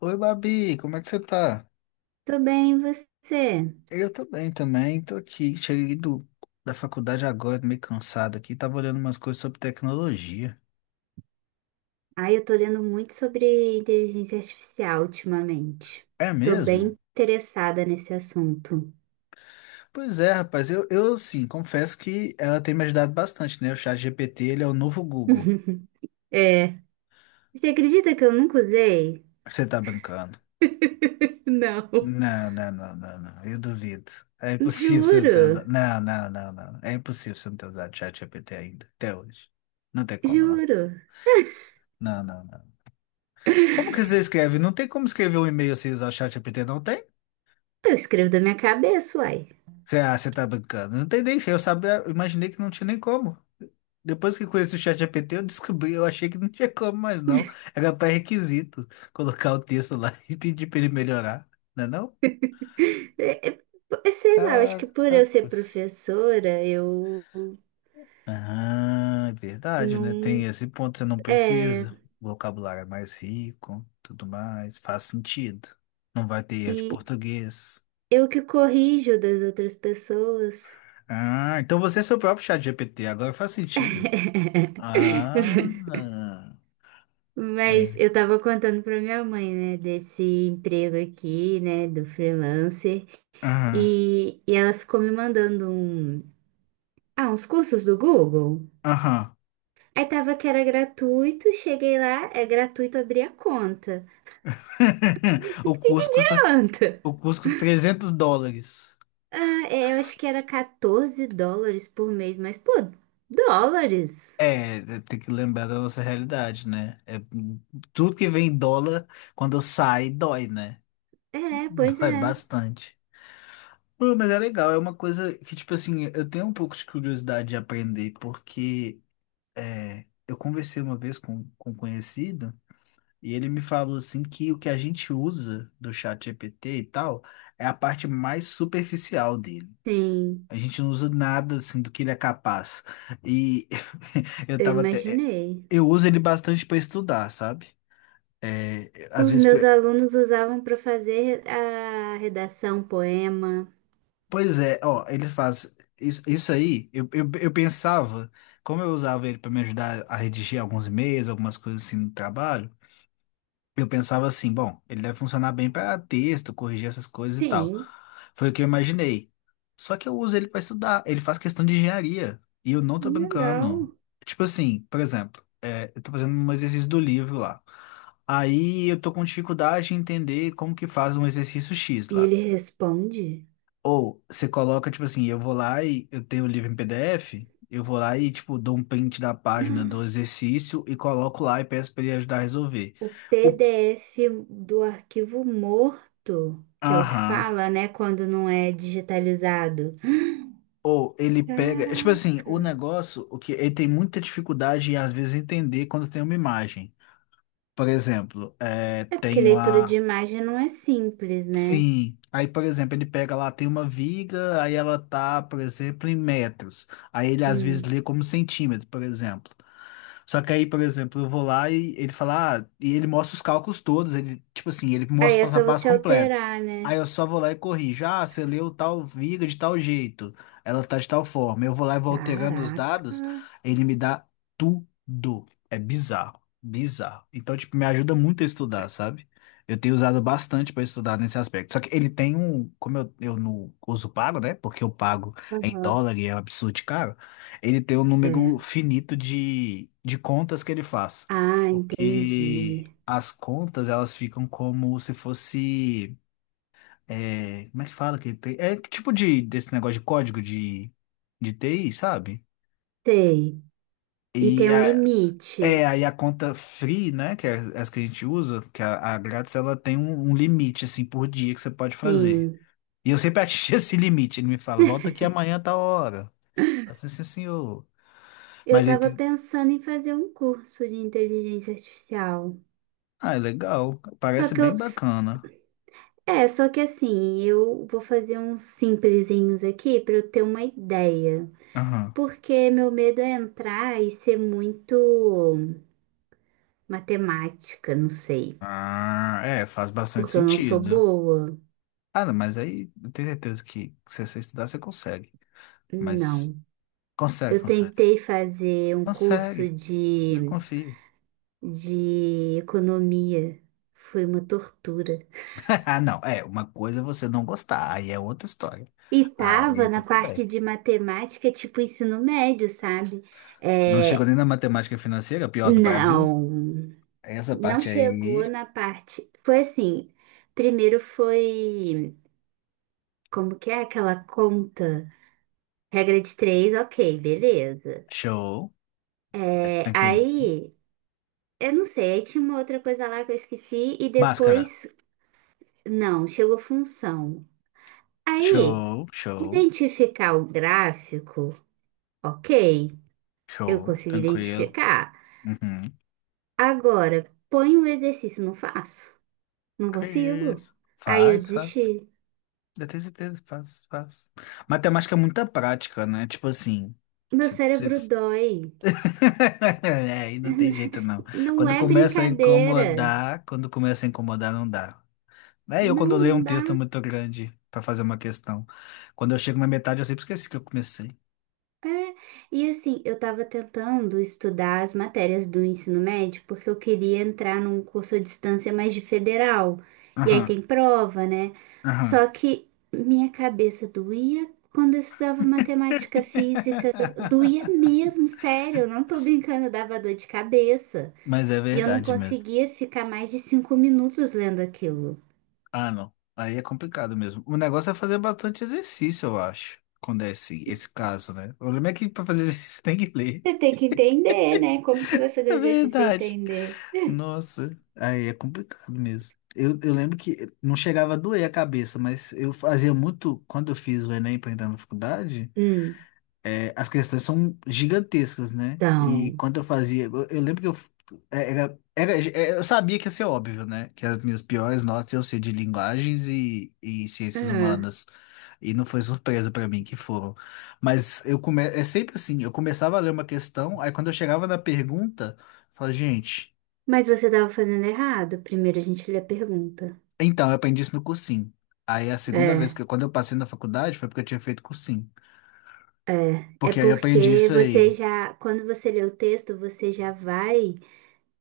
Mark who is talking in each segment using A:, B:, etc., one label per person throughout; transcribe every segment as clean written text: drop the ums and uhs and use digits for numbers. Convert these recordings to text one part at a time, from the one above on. A: Oi, Babi, como é que você tá?
B: Tô bem, e você?
A: Eu tô bem também, tô aqui, cheguei da faculdade agora, meio cansado aqui, tava olhando umas coisas sobre tecnologia.
B: Ai, eu tô lendo muito sobre inteligência artificial ultimamente.
A: É
B: Tô
A: mesmo?
B: bem interessada nesse assunto.
A: Pois é, rapaz, eu sim, confesso que ela tem me ajudado bastante, né? O chat GPT, ele é o novo Google.
B: É. Você acredita que eu nunca usei?
A: Você tá brincando?
B: Não.
A: Não, não, não, não, não, eu duvido. É impossível você não ter
B: Juro,
A: usado. Não, não, não, não. É impossível você não ter usado o chat GPT ainda, até hoje. Não tem como, não.
B: juro.
A: Não, não, não.
B: Eu
A: Como que você escreve? Não tem como escrever um e-mail sem usar o ChatGPT, não tem?
B: escrevo da minha cabeça, uai.
A: Você tá brincando. Não tem nem, eu sabia, eu imaginei que não tinha nem como. Depois que conheci o ChatGPT, eu descobri, eu achei que não tinha como mais não. Era pré-requisito colocar o texto lá e pedir pra ele melhorar, não é não?
B: É, é, é, sei lá, eu acho que por eu ser
A: Caracas.
B: professora, eu
A: Ah, é verdade, né? Tem
B: não.
A: esse ponto, você não
B: É.
A: precisa. O vocabulário é mais rico, tudo mais, faz sentido. Não vai ter erro de
B: E
A: português.
B: eu que corrijo das outras pessoas.
A: Ah, então você é seu próprio chat GPT, agora faz sentido. Ah,
B: Mas
A: é.
B: eu tava contando pra minha mãe, né, desse emprego aqui, né, do freelancer,
A: Aham,
B: e ela ficou me mandando uns cursos do Google.
A: aham.
B: Aí tava que era gratuito, cheguei lá, é gratuito abrir a conta. O que
A: O
B: que
A: curso custa,
B: adianta?
A: o curso custa 300 dólares.
B: Ah, é, eu acho que era 14 dólares por mês, mas pô, dólares?
A: É, é, tem que lembrar da nossa realidade, né? É, tudo que vem em dólar, quando sai, dói, né?
B: É, pois
A: Dói
B: é.
A: bastante. Pô, mas é legal, é uma coisa que, tipo assim, eu tenho um pouco de curiosidade de aprender, porque é, eu conversei uma vez com um conhecido. E ele me falou assim que o que a gente usa do chat GPT e tal é a parte mais superficial dele.
B: Sim,
A: A gente não usa nada assim do que ele é capaz. E eu
B: eu
A: tava até
B: imaginei.
A: eu uso ele bastante para estudar, sabe? É, às
B: Os
A: vezes,
B: meus alunos usavam para fazer a redação, poema.
A: pois é, ó, ele faz isso, isso aí. Eu pensava, como eu usava ele para me ajudar a redigir alguns e-mails, algumas coisas assim no trabalho, eu pensava assim, bom, ele deve funcionar bem para texto, corrigir essas coisas e tal.
B: Sim,
A: Foi o que eu imaginei. Só que eu uso ele para estudar. Ele faz questão de engenharia. E eu não tô brincando.
B: legal.
A: Tipo assim, por exemplo, é, eu tô fazendo um exercício do livro lá. Aí eu tô com dificuldade em entender como que faz um exercício X
B: E
A: lá.
B: ele responde:
A: Ou você coloca, tipo assim, eu vou lá e eu tenho o livro em PDF, eu vou lá e, tipo, dou um print da página do exercício e coloco lá e peço para ele ajudar a resolver.
B: o
A: O...
B: PDF do arquivo morto, que é o que
A: Aham.
B: fala, né, quando não é digitalizado.
A: Ou ele pega. Tipo assim,
B: Caraca.
A: o negócio, o que ele tem muita dificuldade em às vezes entender quando tem uma imagem. Por exemplo, é,
B: É porque
A: tem
B: leitura de
A: lá.
B: imagem não é simples, né?
A: Sim. Aí, por exemplo, ele pega lá, tem uma viga, aí ela tá, por exemplo, em metros. Aí ele às vezes
B: Hum.
A: lê como centímetro, por exemplo. Só que aí, por exemplo, eu vou lá e ele fala, ah, e ele mostra os cálculos todos, ele, tipo assim, ele mostra
B: Aí
A: o
B: é
A: passo a
B: só
A: passo
B: você
A: completo.
B: alterar, né?
A: Aí eu só vou lá e corrijo. Ah, você leu tal viga de tal jeito, ela tá de tal forma. Eu vou lá e vou alterando os
B: Caraca.
A: dados, ele me dá tudo. É bizarro, bizarro. Então, tipo, me ajuda muito a estudar, sabe? Eu tenho usado bastante para estudar nesse aspecto. Só que ele tem um, como eu não uso pago, né? Porque eu pago em
B: Aham.
A: dólar e é um absurdo de caro, ele tem um número
B: É.
A: finito de contas que ele faz,
B: Ah,
A: porque
B: entendi.
A: as contas elas ficam como se fosse, é, como é que fala que tem? É que tipo de desse negócio de código de, TI, sabe?
B: Sei. E
A: E
B: tem um
A: a,
B: limite.
A: aí a conta free, né, que é as que a gente usa, que é a grátis, ela tem um limite, assim, por dia que você pode fazer.
B: Sim.
A: E eu sempre atingi esse limite, ele me fala, volta aqui amanhã a tal hora. Eu falo assim, "Sim, senhor."
B: Eu
A: Mas aí
B: estava pensando em fazer um curso de inteligência artificial.
A: Ah, é legal.
B: Só
A: Parece
B: que
A: bem
B: eu,
A: bacana.
B: só que assim, eu vou fazer uns simplesinhos aqui para eu ter uma ideia.
A: Aham.
B: Porque meu medo é entrar e ser muito matemática, não sei.
A: Ah, é, faz bastante
B: Porque eu não sou
A: sentido.
B: boa.
A: Ah, não, mas aí eu tenho certeza que se você estudar, você consegue. Mas
B: Não.
A: consegue,
B: Eu
A: consegue.
B: tentei fazer um curso
A: Consegue. Eu confio.
B: de economia. Foi uma tortura.
A: Ah, não. É, uma coisa é você não gostar, aí é outra história.
B: E
A: Aí
B: tava na
A: tudo
B: parte
A: bem.
B: de matemática, tipo ensino médio, sabe?
A: Não chegou
B: É,
A: nem na matemática financeira, pior do Brasil.
B: não,
A: Essa
B: não
A: parte
B: chegou
A: aí,
B: na parte. Foi assim, primeiro foi, como que é aquela conta? Regra de três, ok, beleza.
A: show. Essa
B: É,
A: tranquilo.
B: aí, eu não sei, aí tinha uma outra coisa lá que eu esqueci e depois,
A: Báscara.
B: não, chegou função. Aí,
A: Show, show,
B: identificar o gráfico, ok, eu
A: show.
B: consegui
A: Tranquilo.
B: identificar.
A: Uhum.
B: Agora, põe o exercício, não faço. Não
A: Que
B: consigo.
A: isso?
B: Aí eu
A: Faz, faz.
B: desisti.
A: Eu tenho certeza, faz, faz. Matemática é muita prática, né? Tipo assim,
B: Meu
A: cê- cê-
B: cérebro dói.
A: É, aí não tem jeito, não.
B: Não
A: Quando
B: é
A: começa a
B: brincadeira.
A: incomodar, quando começa a incomodar, não dá. É eu quando
B: Não,
A: leio
B: não
A: um
B: dá.
A: texto muito grande pra fazer uma questão. Quando eu chego na metade, eu sempre esqueci que eu comecei.
B: É, e assim, eu estava tentando estudar as matérias do ensino médio porque eu queria entrar num curso à distância mais de federal. E aí
A: Aham,
B: tem prova, né?
A: aham.
B: Só que minha cabeça doía quando eu estudava matemática, física, essas- doía mesmo, sério, eu não tô brincando, dava dor de cabeça.
A: Mas é
B: E eu não
A: verdade mesmo.
B: conseguia ficar mais de cinco minutos lendo aquilo.
A: Ah, não. Aí é complicado mesmo. O negócio é fazer bastante exercício, eu acho, quando é esse caso, né? O problema é que para fazer exercício você tem que ler.
B: Você tem que entender, né? Como que você vai
A: É
B: fazer exercício sem
A: verdade.
B: entender?
A: Nossa, aí é complicado mesmo. Eu lembro que não chegava a doer a cabeça, mas eu fazia muito, quando eu fiz o Enem para entrar na faculdade,
B: Hum.
A: é, as questões são gigantescas, né? E
B: Então.
A: quando eu fazia, eu lembro que eu f- é, era, era, é, eu sabia que ia ser óbvio, né? Que as minhas piores notas iam ser de linguagens e ciências humanas. E não foi surpresa pra mim que foram. Mas é sempre assim, eu começava a ler uma questão, aí quando eu chegava na pergunta, eu falava, gente,
B: Mas você estava fazendo errado. Primeiro a gente lê a pergunta.
A: então, eu aprendi isso no cursinho. Aí a segunda vez
B: É.
A: que eu, quando eu passei na faculdade foi porque eu tinha feito cursinho.
B: É, é
A: Porque aí eu aprendi
B: porque
A: isso
B: você
A: aí.
B: já, quando você lê o texto, você já vai,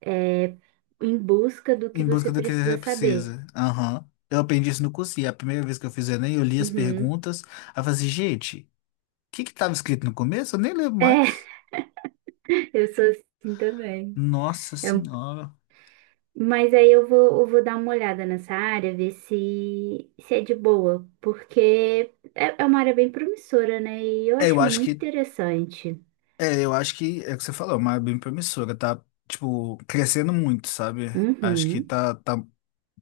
B: é, em busca do que
A: Em
B: você
A: busca do que
B: precisa
A: você
B: saber.
A: precisa. Aham. Eu aprendi isso no curso e a primeira vez que eu fiz o Enem, eu li as
B: Uhum.
A: perguntas. Aí eu falei assim, gente, o que que estava escrito no começo? Eu nem lembro
B: É,
A: mais.
B: eu sou assim também.
A: Nossa
B: É um-
A: Senhora.
B: mas aí eu vou dar uma olhada nessa área, ver se, se é de boa, porque é uma área bem promissora, né? E eu
A: É, eu
B: acho
A: acho
B: muito
A: que,
B: interessante.
A: eu acho que é o que você falou, é uma área bem promissora, tá, tipo, crescendo muito, sabe? Acho que
B: Uhum.
A: tá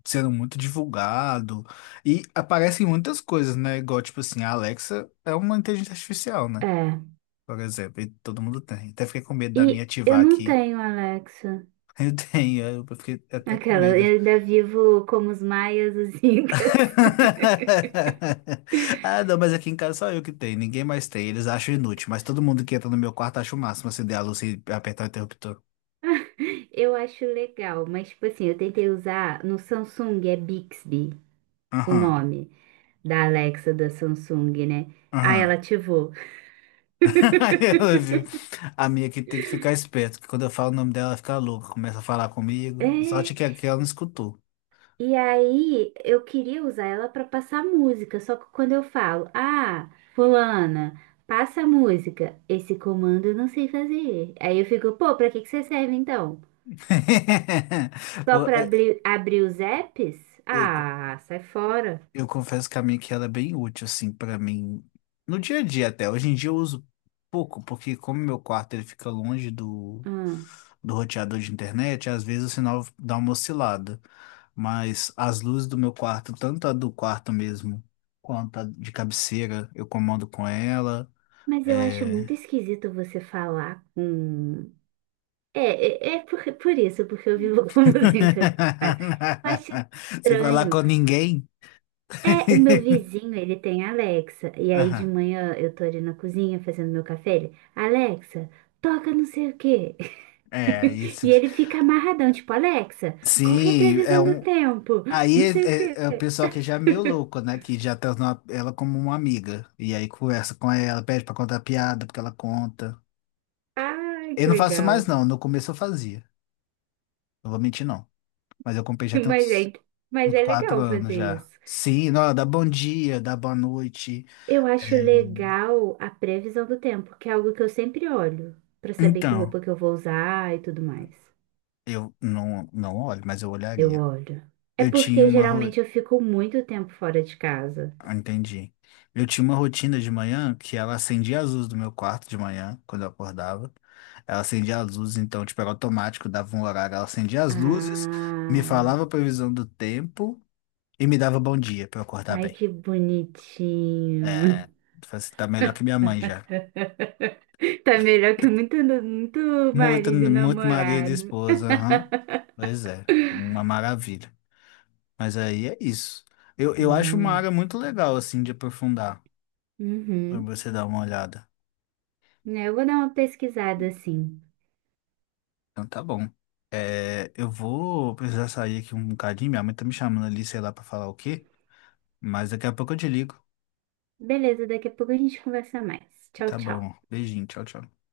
A: sendo muito divulgado e aparecem muitas coisas, né? Igual, tipo assim, a Alexa é uma inteligência artificial, né?
B: É.
A: Por exemplo, e todo mundo tem. Até fiquei com medo da minha
B: E eu
A: ativar
B: não
A: aqui.
B: tenho, Alexa.
A: Eu tenho, eu fiquei até com
B: Aquela,
A: medo.
B: eu ainda vivo como os maias, os incas.
A: Ah, não, mas aqui em casa só eu que tenho, ninguém mais tem. Eles acham inútil, mas todo mundo que entra no meu quarto acha o máximo acender a luz e apertar o interruptor.
B: Eu acho legal, mas tipo assim, eu tentei usar no Samsung, é Bixby o
A: Aham,
B: nome da Alexa da Samsung, né? Ah, ela
A: aham.
B: ativou.
A: Ela viu. A minha aqui tem que ficar esperto, que quando eu falo o nome dela, ela fica louca, começa a falar
B: É,
A: comigo. Sorte
B: e
A: que, ela não escutou.
B: aí eu queria usar ela para passar música, só que quando eu falo, ah, fulana, passa a música, esse comando eu não sei fazer. Aí eu fico, pô, pra que que você serve então? Só para abrir os apps?
A: Eu- eu-
B: Ah, sai fora.
A: Eu confesso que a minha que ela é bem útil, assim, pra mim. No dia a dia até. Hoje em dia eu uso pouco, porque como meu quarto ele fica longe do,
B: Ah,
A: do roteador de internet, às vezes o sinal dá uma oscilada. Mas as luzes do meu quarto, tanto a do quarto mesmo, quanto a de cabeceira, eu comando com ela.
B: mas eu acho
A: É...
B: muito esquisito você falar com. É, é, por isso, porque eu vivo com músicas. Faz. Eu acho
A: Você vai lá
B: estranho.
A: com ninguém?
B: É, o meu vizinho, ele tem Alexa. E aí de
A: Aham.
B: manhã eu tô ali na cozinha fazendo meu café. Ele, Alexa, toca não sei o quê.
A: É, isso.
B: E ele fica amarradão, tipo, Alexa, qual que é a
A: Sim, é
B: previsão do
A: um.
B: tempo?
A: Aí
B: Não
A: é,
B: sei o quê.
A: é- é o pessoal que já é meio louco, né? Que já tá na- ela como uma amiga. E aí conversa com ela, pede pra contar piada, porque ela conta.
B: Ai,
A: Eu
B: que
A: não faço mais,
B: legal.
A: não. No começo eu fazia. Não vou mentir, não. Mas eu comprei já tem
B: Mas
A: uns,
B: é, mas
A: uns
B: é
A: quatro
B: legal
A: anos
B: fazer
A: já.
B: isso.
A: Sim, não, ela dá bom dia, dá boa noite.
B: Eu acho legal a previsão do tempo, que é algo que eu sempre olho, pra saber que
A: Então,
B: roupa que eu vou usar e tudo mais.
A: eu não, não olho, mas eu
B: Eu
A: olharia.
B: olho. É
A: Eu tinha
B: porque
A: uma.
B: geralmente eu fico muito tempo fora de casa.
A: Ah, entendi. Eu tinha uma rotina de manhã que ela acendia as luzes do meu quarto de manhã, quando eu acordava. Ela acendia as luzes, então, tipo, era automático, dava um horário. Ela acendia as luzes, me
B: Ah,
A: falava a previsão do tempo e me dava bom dia pra eu acordar
B: ai
A: bem.
B: que bonitinho.
A: É, falei assim, tá melhor que minha mãe já.
B: Tá melhor que muito, muito
A: Muito,
B: marido e
A: muito marido e
B: namorado.
A: esposa, aham. Pois é, uma maravilha. Mas aí é isso. Eu acho uma área
B: Nossa.
A: muito legal, assim, de aprofundar, pra
B: Uhum.
A: você dar uma olhada.
B: É, eu vou dar uma pesquisada assim.
A: Então tá bom. É, eu vou precisar sair aqui um bocadinho. Minha mãe tá me chamando ali, sei lá, pra falar o quê. Mas daqui a pouco eu te ligo.
B: Beleza, daqui a pouco a gente conversa mais. Tchau,
A: Tá
B: tchau.
A: bom. Beijinho. Tchau, tchau.